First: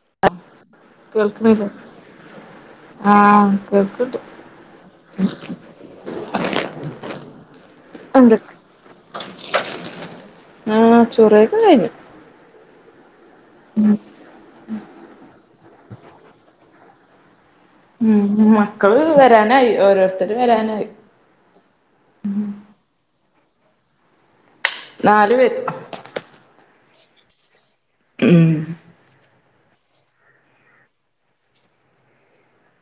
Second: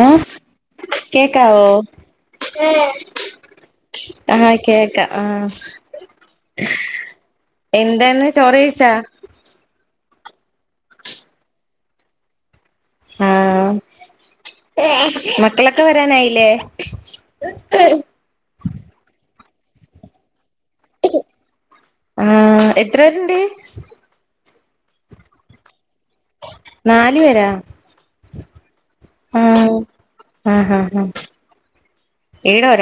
ഏ കേക്കാവ കേൾക്കുന്നില്ലേ ആഹ് കേൾക്ക്ണ്ട് ആഹ് കേക്കാം ആഹ എന്താന്ന് ചോറ് കഴിച്ചാ ആഹ ചോറയൊപ് കഴിഞ്ഞു ആഹ് ഉം മക്കളൊക്കെ വരാനായില്ലേ ഉം മക്കള് വരാനായി ഓരോരുത്തർും വരാനായി ആഹ് എത്ര [inaudible] നാലുപേര് നാല് പേരോ ഉം ആഹ ആഹ ആഹ് ആഹ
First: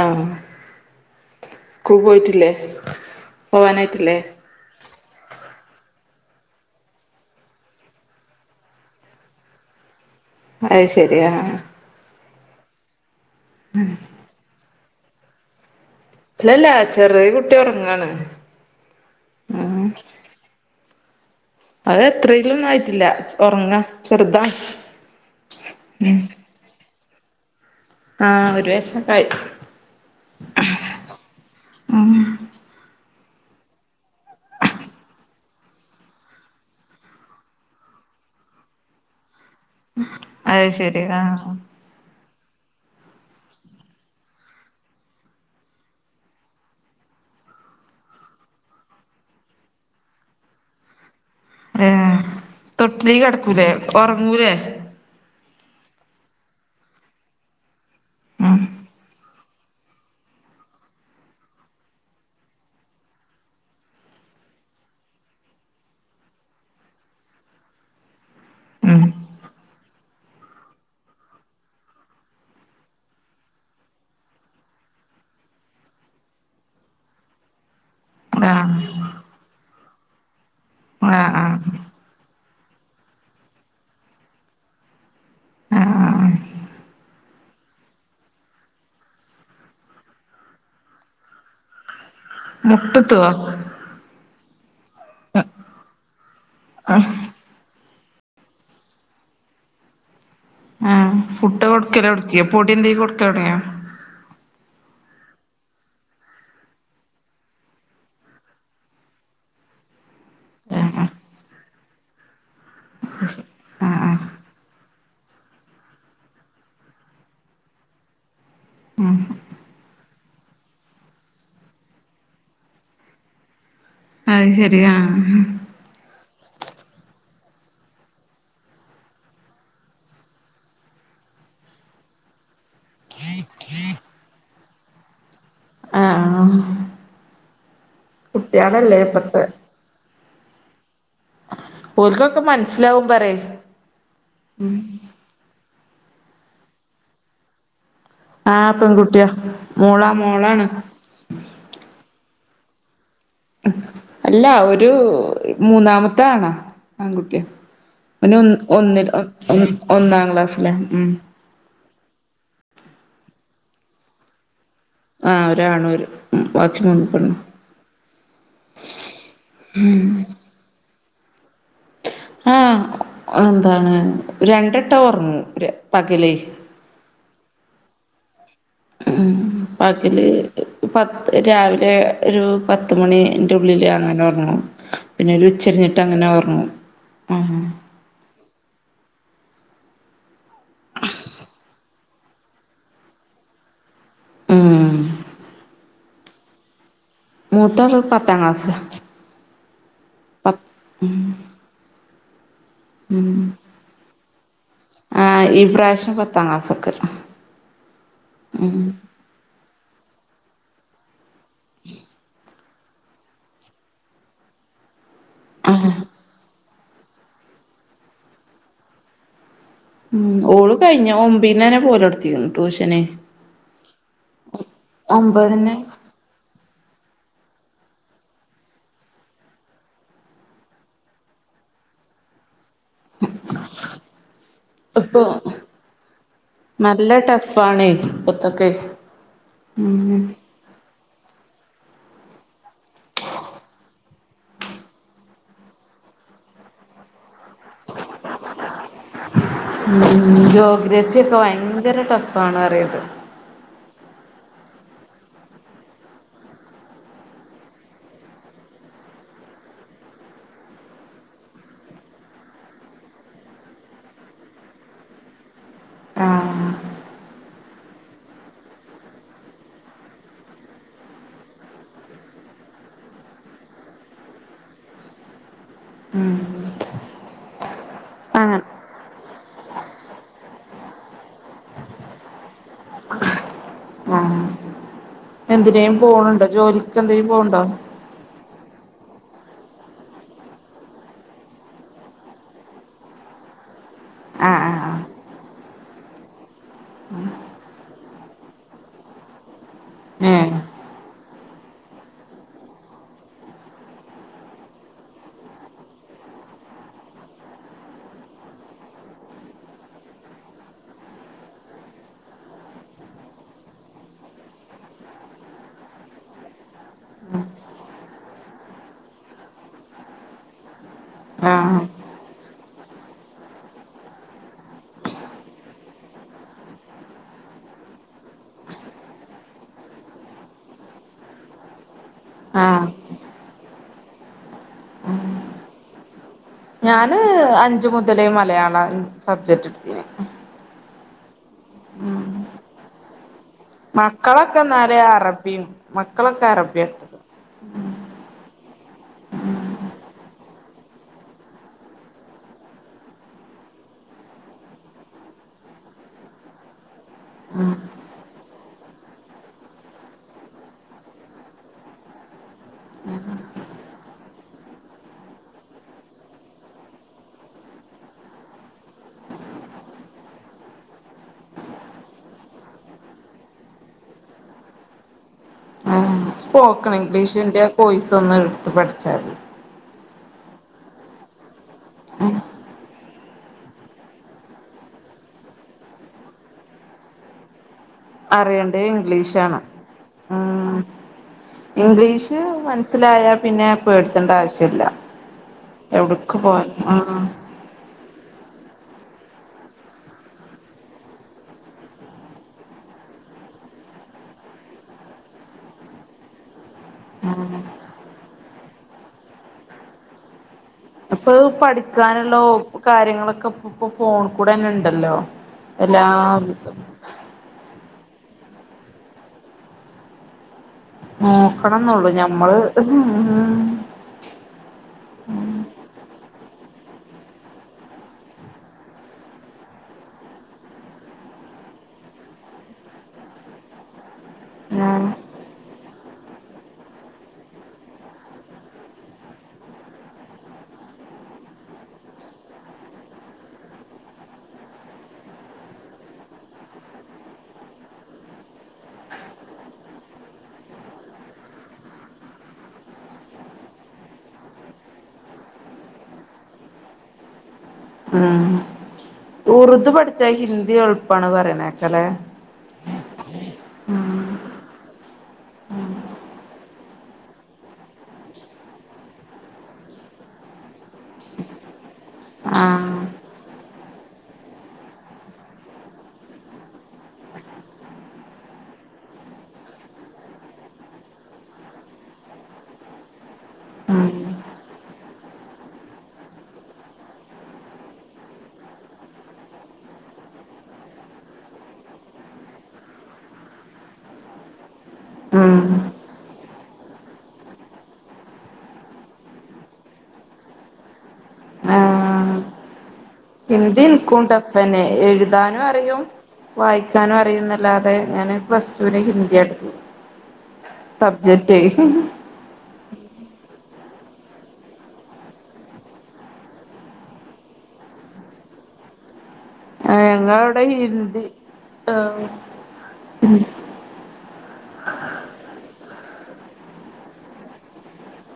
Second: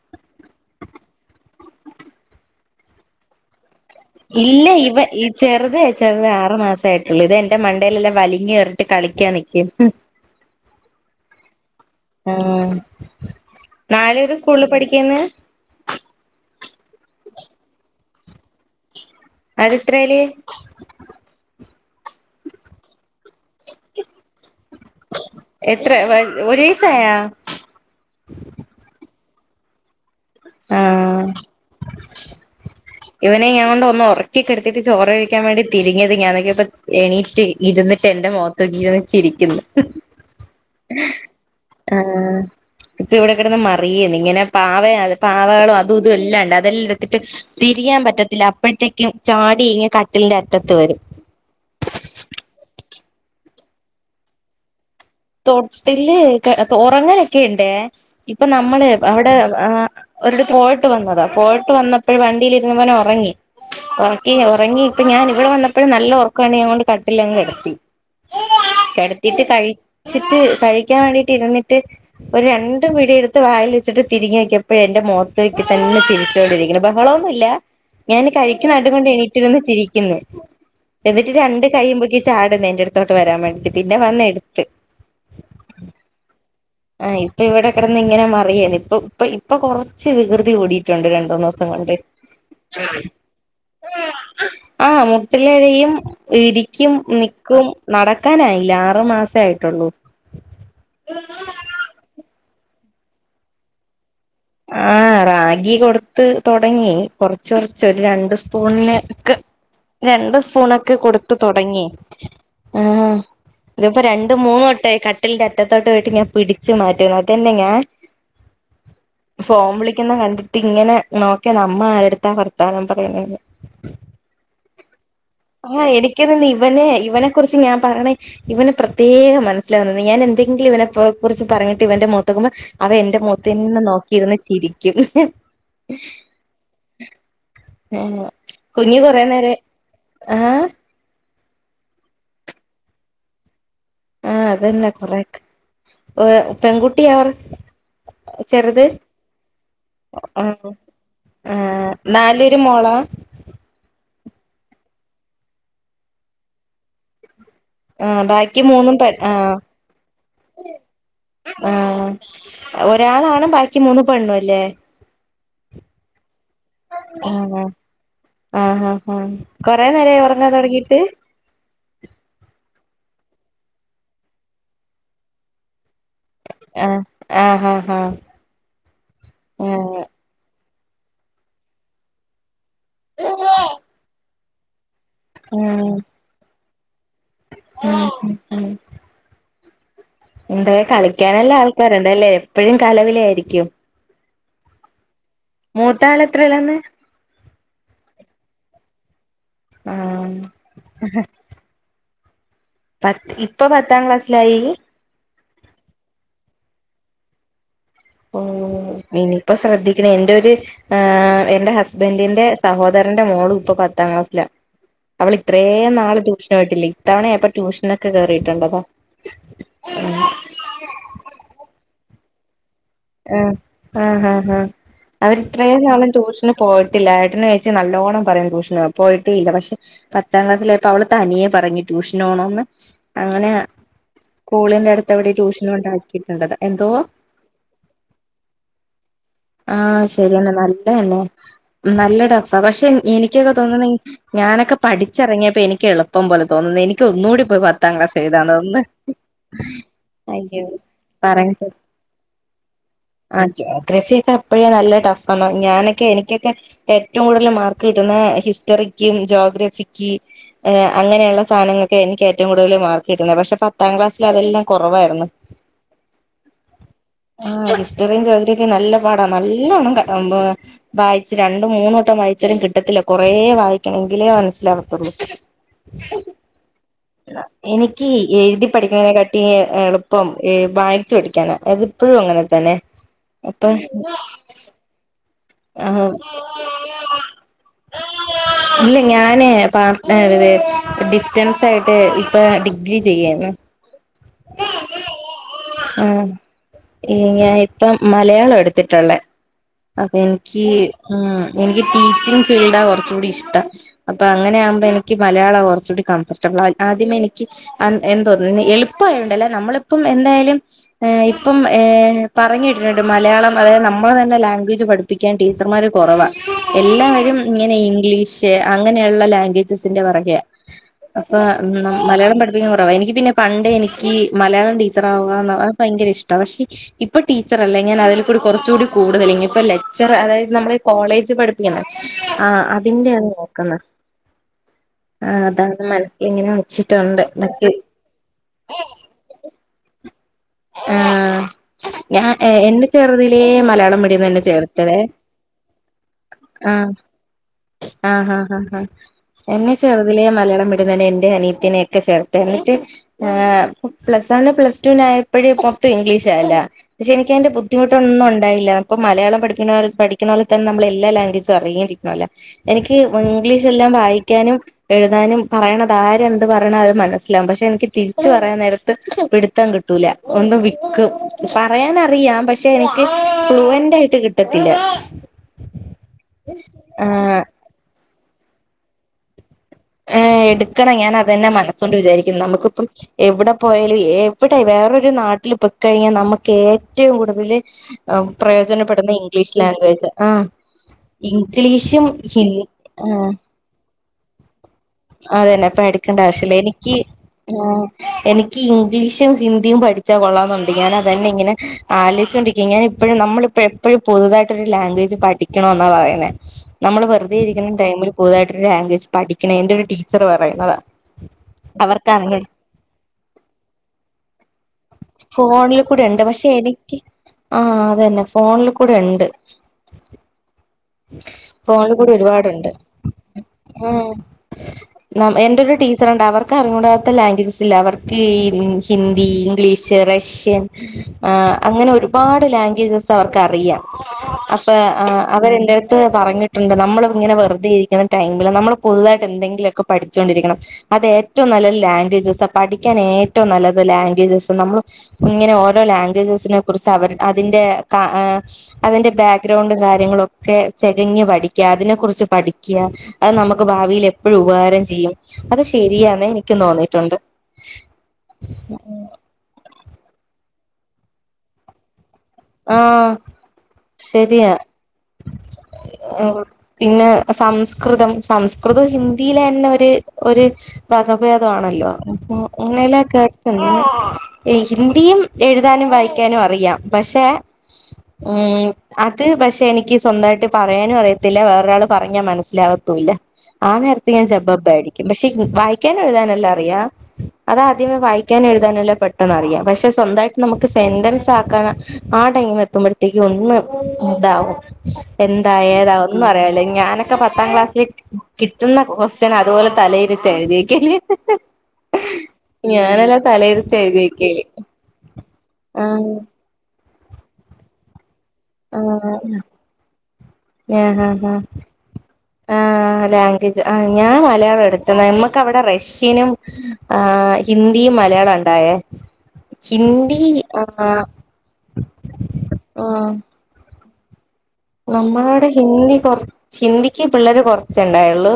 ആഹ സ്കൂൾ പോയിട്ടില്ലേ പോവാനായിട്ട ഇല്ലേ ഇവ ഈ ചെറുത ചെറുതേ ആറ് മാസ ആയിട്ടുള്ളു ഇത എൻന്റെ മണ്ടയിലെല്ലാം വലിഞ്ഞ് കയറിട്ട് കളിക്കാ നിക്കും അത് ശെരിയാ ആ ആ നാല്സ്കൂളില് പഠിക്കന്ന് ഇല്ലല്ലാ ചെറിയ കുട്ടി ഉറങ്ങാണ് അവ ഉം ര് എത്ത റേല് അത് എത്രേലുംന്നും ആയിട്ടില്ല ഉറങ്ങാ ചെറുതാണ് എത്ര ഉം ഒരിസായോ ആയ് ആം ഇവനെ ഞൻ കൊണ്ട് ഒന്ന് ഉറക്കൊെടുത്തിട്ട് ചോറ് കഴിക്കാൻ വേണ്ടി തിരിഞ്ഞത് ഞാാനൊക്ക ഇപ്പോ എണീറ്റ് ഇരുന്നട്ട്ന്നെ എന്റെ മോത്തുകീ ച്ചിരിക്കുന്നു അത് ശരി ആഹ ആഹ് ഇപ്പൊ ഇവിടെക്കടന്ന് മറിയേന്ന് ഇങ്ങനെ പാവ അ പാവകളും അതും ഇതും എല്ലാ ഉണ്ട് അതെല്ലാം എടുത്തിട്ട് തിരിയാൻ പറ്റത്തില്ല അപ്പോഴത്തേക്കും ചാടിഴ കട്ട ന്റെ അറ്റത്ത് വരും ഏ തൊട്ടിലി കിടക്കൂലേ ഉറങ്ങൂലേ തൊട്ടില് ഉറങ്ങനൊക്കെ ഉണ്ട് ഇപ്പൊ ഉം നമ്മള് അവിടെ ഒരു പോയിട്ട് വന്നതാ പോയിട്ട് വന്നപ്പോഴ വണ്ടിയിലിരുുന്നവന ഉറങ്ങി ഉറക്കി ഉറങ്ങി ഇപ്പൊ ഞാൻ ഇവിടെ വന്നപ്പോഴും നല്ല ഉറക്കാണ് ഞ കൊണ്ട് കട്ടില്ലങ്ങ് കടത്തി ഉം കിടത്തിട്ട് കഴി വച്ചിട്ട് കഴിക്കാൻ വേണ്ടിട്ട് ഇരുന്നിട്ട് ഒരു രണ്ട പിടിയെടുത്ത് വായിൽ വച്ചിട്ട് തിരിഞ് നോക്കിയപ്പോഴ എൻറെ മുഖത്ത് വെക്കി തന്നെ ചിരിച്ചോൊണ്ടിരിക്കുന്നു ബഹളമൊന്നുമ ഇല്ല ഞാൻ കഴിക്കുന്ന അടുക ആഹ് കൊണ്ട് എണീറ്റിന്ന് ചിരിക്കുന്നു ആഹ് എന്നിട്ട് ആഹ് രണ്ട് കൈ്യുപൊക്കി ചാട്ന്ന് എന്റെ അടുത്തോട്ട് വരാൻ വേണ്ടിട്ട് പിന്നെ വന്ന് എടുത്ത് ആഹ് ആഹ് ആ ഇപ്പൊ ഇവിടെ കടന്ന് ഇങ്ങനെ മറിയന്ന് ഇപ്പ ഇപ്പ ഇപ്പൊ കൊറച്ച് വികൃതി കൂടിയിട്ടുണ്ട് രണ്ട് മൂന്ന് ദിവസം കൊണ്ട് മുട്ടെത്തുവ ആ മുട്ടിലിഴയും ഇരിക്കും നിക്കും നടക്കാനായില്ല ആറു മാസെ ആയിട്ടുള്ളൂ ആഹ് ഫുഡ് കൊടുക്കല എടുക്ക പൊടി എന്തെങ്കിലും കൊടുക്കാൻ തുടങ്ങിയ ആഹ റാഗി കൊടുത്ത് തുടങ്ങി കൊറച്ച് കൊറച്ച് ഒരു രണ്ട് സ്പൂണ് ഒക്കെ രണ്ട് സ്പൂണൊക്കെ ആഹ് കൊടുത്ത് തുടങ്ങി ആഹ ആഹ് ഇതിപ്പോ ആഹ് രണ്ട് മൂന്ന് വെട്ടം ആയി കട്ടിലിന്റെ അറ്റത്തോട്ട് പോയിട്ട് ഞാൻ പിടിച്ചു മാറ്റിരുന്നു മറ്റെന്താ ഞാൻ [inaudible] ഫോൺ വിളിക്കുന്ന കണ്ടിട്ട് ഇങ്ങനെ നോക്കിയ നമ്മ ആരടുത്താ വർത്താനം പറയുന്നെ ഉ ആഹ് അത് ശരിയാ ആഹ എനിക്ക് ക്കെന്ന് ഇവന് ഇവനെക്കുറിച്ച് ഞാൻ പറണെ ഇവന് പ്രത്യേകം മനസ്സിലാവുന്ന ഞാനെന്തെങ്കിലും ഇവനെ കുറിച്ച് പറഞ്ഞിട്ട് ഇവന്റെ മുഖത്തൊക്കുമ്പോ അവൻ എന്റെ മോത്തന്നേ നോക്കിയിരുന്ന് ചിരിക്കും. ആഹ് ഏ. കുട്ടികളല്ലേ ഇപ്പത്തെ ആഹ് ഓൽക്കൊ മനസ്സിലാവും പറേ ആ അതന്നെ കൊറെക് പെൺകുട്ടിയ അവർ ആഹ് ചെറുത് പെൺകുട്ടിയാ മോളാ ആ മോളാണ് ആ നാല് മോളാ അല്ല ഒരു മൂന്നാമത്തെ ആണാ ആൺകുട്ടിയ. ആഹ് പിന്നെ ബാക്കി ഒ മൂന്നും ഒന്നി പെ ആഹ് ഒന്ന് ഒന്നാം ക്ലാസ്സില മ്. ആഹ് ഒരാളാണ് ബാക്കി മൂന്ന് പെണ്ണുല്ലേ? ആ ഒരാണ് ബാക്കി മൂന്ന് പെണ്ണ് ആഹ ആ ഹാ കൊറെ നേരായി ഒറങ്ങാൻ തുടങ്ങിട്ട്? ആ ന്താണ് രണ്ടു വെട്ടം ഉറങ്ങും പകൽ. ആഹ് ആഹ് ആഹ്. ആഹ് പകല് പത്ത് രാവിലെ ഒരു പത്തുമണി ന്റെ ഉള്ളില് അങ്ങനെ ഒറങ്ങ പിന്നെ ഒരുച്ചതിരിഞ്ഞിട്ട്ങ്ങനെ ഒർ മ്മ് ന്തേ കളിക്കാനല്ല ആൾക്കാരുണ്ടല്ലേ എപ്പഴും കലപിലായിരിക്കും. മ്. മൂത്താൾ എത്രല്ലാന്ന്? മൂത്തോന് പത്താം ക്ലാസ്സില. ആഹ് പത്ത് മ് ഇപ്പൊ പത്താം ക്ലാസ്സിലായി ഈപ്രാവശ്യം പത്താം ക്ലാസ്സൊക്കെ ഉം ഇനിപ്പ ശ്രദ്ധിക്കണന്റെ ഒര് എന്റെ ഹസ്ബന്റിന്റെ സഹോദരന്റെ മോള് ഇപ്പം പത്താം ക്ലാസ്സിലാ. അവളിത്രേ ആഹ് നാള് ട്യൂഷനൊയിട്ടില്ല ഇത്തവണയപ്പൊ ട്യൂഷനൊക്കെ കേറിട്ടണ്ടതാ. മ് ഓള് കഴിഞ്ഞ ഒമ്പീന്നന്നെ പോലേടുത്തിന്ന്. ആ ആ ആഹ് ആഹ ആഹ് ഒമ്പതിന് അവരിത്രയും നാൾ ട്യൂഷന് പോയി ട്ടില്ല ട്ടനോയ്‌ച്ച് നല്ലോണം പറയാ ട്യൂഷന്പോവ പോയിട്ടല്ല പക്ഷെ പത്താം ക്ലാസ്സിലയാപ്പോ അവൾ തനിയെ പറഞ്ഞിട്ട് ട്യൂഷനോണന്ന് അങ്ങനെ സ്കൂളിന്റെടുത്ത് ഇപ്പൊ എവിടെ ട്യൂഷൻണ്ടാക്കിട്ടുണ്ടത് എന്തോ? നല്ല ടഫാണേ ഇപ്പത്തൊക്കെ ആ ഉം ശരിയെന്ന നല്ലന്നെ. നല്ല ടഫ പക്ഷെ എനിക്കൊക്കെ തോന്നുന്ന ഞാനൊക്കെ പഠിച്ചറങ്ങിയപ്പോ എനിക്ക് എളുപ്പം പോലെ തോന്നുന്ന. എനിക്കൊന്നുകൂടിപ്പോയി പത്താം ക്ലാസ്സെഴുതാൻ തോന്ന്ന്ന്. മ് ജോഗ്രഫിക്കെ ഭയങ്കര ടഫ് ആണറി അ ചോ ഗ്രഫിക്കെ അപ്പോഴേ നല്ല ടഫ് ആണ് ഞാനൊക്കെ എനിക്കൊക്കെ ഏറ്റവും കൂടുതൽ മാർക്ക് കിട്ടുന്നേ ഹിസ്റ്ററി ക്കും ജോഗ്രഫിക്ക് ഏ് അങ്ങനെയുള്ള സാധനങ്ങക്കെ എനിക്ക് ഏറ്റവും കൂടുതൽ മാർക്ക് കിട്ടുന്നെ പക്ഷെ, പത്താം ക്ലാസ്സിലതെല്ലാം കുറവായിരുന്നു. ആഹ് [inaudible] ആ ഹിസ്റ്ററിം, ജോഗ്രഫിം നല്ല പാടാ. നല്ലോണം വായിച്ച് രണ്ടും മൂന്നുവട്ടം വായി ചാലും കിട്ടത്തില്ല. കൊറേ വായിക്കണം എങ്കിലേ മനസ്സിലാവത്തൊള്ളൂ. മ്. എനിക്ക് എഴുതി പഠിക്കുന്നതിനെക്കാട്ടി എളുപ്പം ഏ വായിച്ച് പഠിക്കാന അയത് പ്പഴും അങ്ങനെ തന്നെ അപ്പൊ എന്തിനേം ആഹ് പോണണ്ടോ ജോലിക്ക് എന്തിനേം പോവ്ണ്ടോ? [inaudible] ഇല്ല ഞാനേ പാർട്ട് ഏ ഡിസ്റ്റൻസായിട്ട് ഇപ്പൊ ഡിഗ്രി ചെയ്യാണ്. ആ ആ ആ. ആ ഞാൻ ഇപ്പം മലയാളാ എടുത്തിട്ടുള്ളേ അ ആഹ് ഏഹ് ക്ക് ഉം എനിക്ക് ടീച്ചിങ് ഫീൽഡാ കുറച്ചു കൂടി ഇഷ്ടം. അപ്പൊ അങ്ങനെ ആകുമ്പോ എനിക്ക് മലയാ ള കുറച്ചൂടി കംഫർബിളായി ആദ്യമെ എനിക്ക് എന്ത തോന്ന എളുപ്പണ്ടല്ലോ നമ്മളിപ്പം എന്നേ ലും ഏ ഇപ്പം ഏം പറഞ് കേട്ടിട്ടുണ്ട് മലയാളം അതായത് നമ്മളെ തന്നെ ലാംഗ്വേജ് പഠി പ്പിക്കാൻ ടീച്ചർമാര് കുറവാ. എല്ലാവരും ഇങ്ങനെ ഇംഗ്ലീഷ് അങ്ങനെയുള്ള ലാംഗ്വേജസിന്റെ പറയ അപ്പൊ ആഹ് മലയാളം പഠിപ്പിക്കുന്നത് കുറവാ. എനിക്ക് പിന്നെ പണ്ടേഎനിക്ക് മലയാളം ടീച്ചർ ആവാൻ ഭയങ്കര ഇഷ്ട. പക്ഷെ ഇപ്പൊ ടീച്ചറല്ല, ഞാൻ അതിൽ കൂടി കുറച്ചുകൂടി കൂടുതല് ഇനിയിപ്പോ ലക്ചർ ചെറ അതായത് നമ്മള് കോളേജ് പഠിപ്പിക്കണം, ആ ആഹ് അതിന്റെയാണ് നോക്കുന്നത്. ആ അതാണ് മൽ ഞാന് അഞ്ച് മുതലേ മലയാളാ സബ്ജക്ട് ഇടത്തീനെ ആ ഞാൻ എ എന്നെ ചെറുതിലെ മലയാളം മീഡിയം തന്നെ മക്കളൊക്കെ ചേർത്തതേ എന്നാല് അറബിയും മക്കളൊക്കെ ആ അറബിയാ എടുത്തത് ആ ഹാ ഹാ ആ എന്നെ ചെറുതിലേ മലയാളം മീഡിയം തന്നെ എന്റെ അനീത്തിനൊക്കെ ചേർത്തെ എന്നിട്ട് പ്ലസ് വൺ, പ്ലസ്റ്റുല അപ്പോഴ് മൊത്തം ഇംഗ്ലീഷാ എല്ലാം, പക്ഷെ എനിക്കതിന്റെ ബുദ്ധിമുട്ടൊന്നും ഉണ്ടാകയില്ല. അപ്പൊ മലയാളം പഠിക്ക പഠിക്ക നമ്മള് എല്ലാ ലാംഗ്വേജും അറിഞ്ഞിരിക്കണല്ലോ. എനിക്ക് ഇംഗ്ലീഷ് എല്ലാം വായിക്കാനും എഴുതാനും പറയണത് ആര്എന്ത് പറയണ അത് മനസ്സിലാകും, പക്ഷെ എനിക്ക് തിരിച്ചു പറയാൻ നേരത്ത് പിടുത്തം കിട്ടൂല. ഒന്ന് വിക്കും പറയാനറിയാം പക്ഷെ എനിക്ക് ഫ്ലുവന്റ് ആയിട്ട് കിട്ടത്തില്ല. ആ സ്പോക്കൺ ആഹ് ഇംഗ്ലീഷിന്റെ ആ കോഴ്സൊന്ന് ഇട്ത്ത് പഠിച്ചാൽ മതി ഏ എടുക്കണം ഞാൻ അതന്നെ മനസ്സൊണ്ട് വിചാരിക്കുന്നു. നമുക്കിപ്പം എവിടെ പോയാലും എവിടെ വേറൊരു നാട് ട്ടിൽ പൊക്കഴിഞ്ഞാൽ നമുക്ക് ഏറ്റവും കൂടുതൽ അറിയണ്ടേ പ്രയോജനപ്പെടുന്നത് ഇംഗ്ലീഷ് ഇംഗ്ലീഷാണ് ലാംഗ്വേജാ ആ. ഉം ഇംഗ്ലീഷും ഇംഗ്ലീഷ് ഹിന്ദ് ആ മനസ്സിലായാ പിന്നെ പേടിച്ചണ്ട ആവശ്യല്ല അതന്നെ പേടിക്കണ്ട എവിടക്ക് ആവശ്യല്ല പോവാൻ എനിക്ക് ആഹ് എനിക്ക് ഇംഗ്ലീഷും ഹിന്ദിയും പഠിച്ചാ കൊള്ളാന്നുണ്ട്. ഞാൻ അതന്നെ ഇങ്ങനെ ആലോചിച്ചോണ്ടിരിക്ക ഞാൻ എപ്പോഴും നമ്മളപ്പോ എപ്പോഴും പുതുതായിട്ടൊരു ലാംഗ്വേജ് പഠിക്കണം എന്നാപറയുന്നേ. നമ്മൾ വെറുതെ ആഹ് ഇരിക്കുന്ന ടൈ പുതുതായിട്ടൊരു ലാംഗ്വേജ് പഠിക്കണം, എന്റെ ഒരു ടീച്ചർ പറയുന്നതാ ഇപ്പൊ പഠിക്കാനുള്ള അവർക്കാണെങ്കിൽ കാര്യങ്ങളൊക്കെ ഇപ്പ ഫോൺ കൂടെന്നെണ്ട്. ഫോണിൽകൂടെയിണ്ട്, പക്ഷെ എനിക്ക് ആ അതന്നെ ഫോണിൽ കൂടെ ഉണ്ട്. നോക്കണംന്നള്ളു ഫോണികൂടി ഞമ്മള് ഒരുപാടുണ്ട് ഉം. എന്റെ ഒരു ടീച്ചറുണ്ട്, അവർക്ക് അറിഞൂടാത്ത ലാംഗ്വേജസ് ഇല്ല. അവർക്ക് ഹിന്ദി, ഇംഗ്ലീഷ് റഷ്യൻ അങ്ങനെ ഒരുപാട് ലാംഗ്വേജസ് അവർക്ക്റിയാം അപ്പ ആ അവരെ എന്റെ അടുത്ത് പറഞ്ഞിട്ടുണ്ട് നമ്മൾ ഇങ്ങനെ വെറുതെ ഇരിക്കുന്ന ടൈമിൽ നമ്മൾ പുതുതായിട്ട് എന്തെങ്കിലുമൊക്കെ പഠിച്ചുകൊണ്ടിരിക്കണം. അത് ഏറ്റവും നല്ല ലാംഗ്വേജസ് പഠിക്കാൻ ഏറ്റവും നല്ലത് ലാംഗ്വേജസ് നമ്മള് ഇങ്ങനെ ഓരോ ലാംഗ്വേജസിനെ കുറിച്ച് അവർ അതിന്റെ കാ അതിന്റെ ബാക്ക്ഗ്രൗണ്ടും കാര്യങ്ങളും ഒക്കെ ചകഞ് പഠിക്കുക അതിനെ കുുറിച്ച് പഠിക്കുക അത് നമുക്ക് ഭാവിയിൽ എപ്പോഴും ഉപകാരം ചെയ്യും. അത് ശരിയാെന്നെ എനിക്കും തോന്നിട്ടുണ്ട്. ഉം ഉറുദു പഠിച്ചാ ഹിന്ദി എളുപ്പാണ് പറയനേക്കല്ലെ. ആഹ ശരിയാ പിന്നെ സംസ്കൃതം സംസ്കൃതം ഹിന്ദിയിലെ തന്നെ ഒരു ഒര് ഭേദണല്ലോ അ അങ്ങനെല്ല ആഹ് കേട്ടെ ഹിന്ദിയും എഴുതാനും വായി കാനും അറിയാം പക്ഷെ. ഉം അനക്പക്ഷെ എനിക്ക് സ്വന്തമായിട്ട് പറയാനും അറിയത്തില്ല വേറൊരാള് പറഞ്ഞാ മനസ്സിലാകത്തു [unintelligible] ആ ഉം നേരത്ത് ഞാൻ ജബ്ബബ്ബ ആയിരിക്കും പക്ഷെ വായിക്കാനും എഴുതാനല്ലാം അറിയാം അതാദ്യമേ വായിക്കാൻ എഴതാന്ന്ളേ പെട്ടെന്നറിയ പക്ഷെ സ്വന്തായിട്ട് നമ്ക്ക് സെന്റൻസ് ആക്കാണ ആ ടൈം എത്തുമ്പോഴ്ത്തേക്കും ഒന്ന് താവും എന്താ ഉം ഏതാ ഒന്നും അറിയാൻല്ല ഞാനാ ഒക്കെ പത്താം ക്ലാസ്സില് കിട്ടുന്ന കൊസ്റ്റ്യൻ അതുപോലെ തലയിരിചെഴുതിയേക്കല്ലേ. ആഹ് ആ ഞാനലാ ഹിന്ദി ഇന്ക്കും ടഫന്നെ എഴുതാനും അറിയും ആഹ് വായി താനും അറിയുന്നല്ലാതെ ഞാന് പ്ലസ്ട്ടുന് ആഹ് ഹിന്ദിയാട്ത്തു സബ്ജെക്റ്റേ ആഹാ ആ ലാംഗ്വേജ് അ ഞാൻ മലയാളം എടുത്ത്നേ നമ്മുക്കവിടെ റഷ്യനും ആ ഹിന്ദി യ്യ് മലയാളണ്ടായേ ഹിന്ദി ഞങ്ങളവിടെ ആഹ ഹിന്ദി ആ നമ്മളാടെ ഹിന്ദി കൊറച്ച് ഹിന്ദിക്ക് പിള്ളേര് കുറച്ചുണ്ടായുള്ളു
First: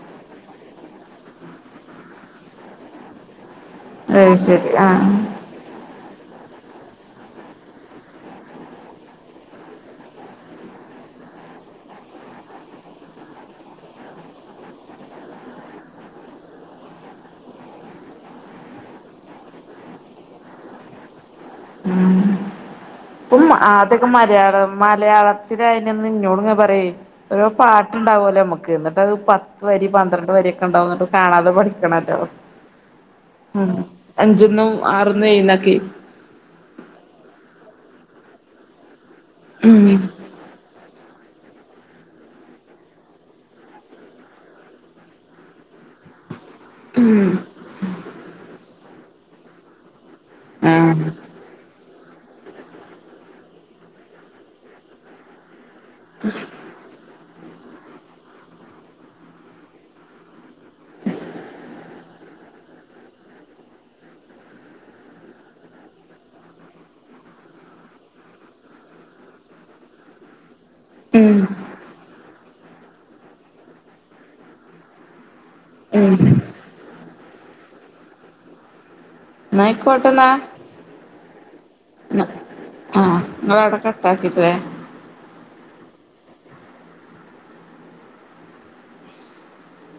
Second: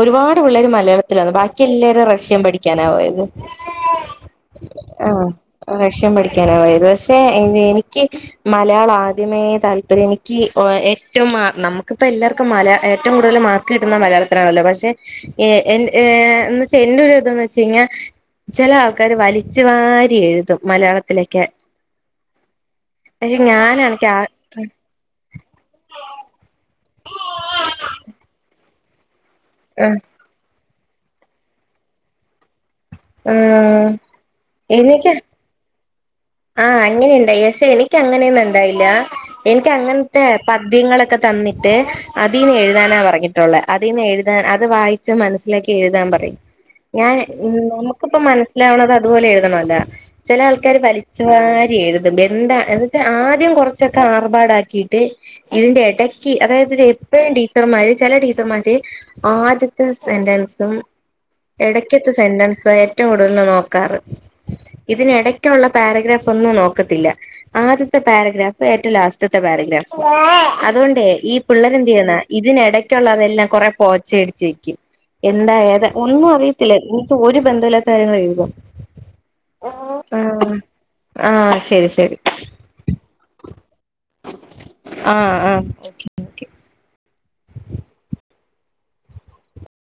ഒരുപാട് ല്ലാരും മലയാളത്തിലാന്ന് ബാക്കി എല്ലാരും റഷ്യൻ പഠിക്കാനാ പോയത് അയ്യ് ശരി ആഹ ക്ഷം പഠിക്കാനാ പോയത് പക്ഷെ എന്തു എനിക്ക് മലയാളം ആദ്യമേ താല്പര്യനി ക്ക് ഓ ഏറ്റവും മാ നമുക്കിപ്പ എല്ലാർക്കും മലയാ ഏറ്റവും കൂടുതൽ മാർക്ക് കിട്ടുന്ന മലയാളത്തിനാണല്ലോ പക്ഷെ ഏ എന്ന് എ ന്നവച്ചാ എന്റെരുത് വെച്ച കഴിഞ്ഞാൽ ചെല ആൾക്കാര് വലിച്ചു വാരി എഴുതും മലയാളത്തിലെക്കെ മ്മ് അതൊക്കെ മലയാളം മലയാള ഇതിനയാന്ന് ന്നോടിങ്ങനെ പറയെ ഓരോ പാട്ടുണ്ടാവുലോ മ്മക്ക് എന്നിട്ട് അത് പ ത്ത് വരി ആഹ് പന്ത്രണ്ട് വരിയൊക്കെ ണ്ടാവുംന്നിട്ട് കാണാതെ പഠിക്കണല്ലോ മ് ആഹ് അഞ്ച്ന്നും ആറന്നുംഎഴുന്നൊക്കെ ആ അങ്ങനെയുണ്ടായി പക്ഷെ എനിക്ക് അങ്ങനെയൊന്നുണ്ടായില്ല എനിക്ക് ഉം അങ്ങനത്തെ പദ്യങ്ങളൊക്കെ തന്നിട്ട് അതീന്ന് എഴുതാനാ പറഞ്ഞിട്ടുള്ളെ അതീന്ന് എഴുതാ അത് വായിച്ച് മനസ്സിലാക്കി എഴുതാൻ പറയും ഞാൻ ഉം മ് നമുക്കിപ്പ മനസ്സിലാവണത് അതുപോലെ എഴുതണല്ലോ ചില ആൾക്കാര് വലി ആഹ് ച്ച് വാരിയെഴു ബെന്ത എന്നിട്ട് ആദ്യം കുറച്ചൊക്കെ ആർഭാടാക്കിയിട്ട് ഇതിന്റെ എടക്ക് അതായത് രെ പ്പഴും ടീച്ചർമാര് ചില ടീച്ചർമാര് ആദ്യത്തെ സെന്റൻസും ഇടയ്ക്കത്തെ സെന്റൻസ ഏറ്റവും കൂടുതല് നോക്കാറ് ഇതിനിടയ്ക്കുള്ള പാരഗ്രാഫ്ഒന്നും നോക്കത്തില്ല. ആദ്യത്തെ പാരഗ്രാഫ് ഏറ്റവും ലാസ്റ്റ്ത്തെ പാരഗ്രാഫ് അതുണ്ടേ ഈ ഉം പിള്ളരെ എന്ത് ചെയ്യുന്നാ ഇതിനിടയ്ക്കുള്ളതെല്ലാം കൊറെ പോച്ചയടിച്ച് വെക്കും. എന്താഏതാ ഉം ഒന്നും അറിയത്തില്ല ന്ന്ച്ച ഒരു ബന്ധമില്ലാത്ത കാര്യങ്ങളാ എഴുതാ ന്നയിക്കോട്ടന്നാ ആഹ ശരി ശരി ആഹ് നിങ്ങളവിടെ കട്ടാക്കിട്ടേ ആഹ ആഹ ഓക്കെ ഓക്കെ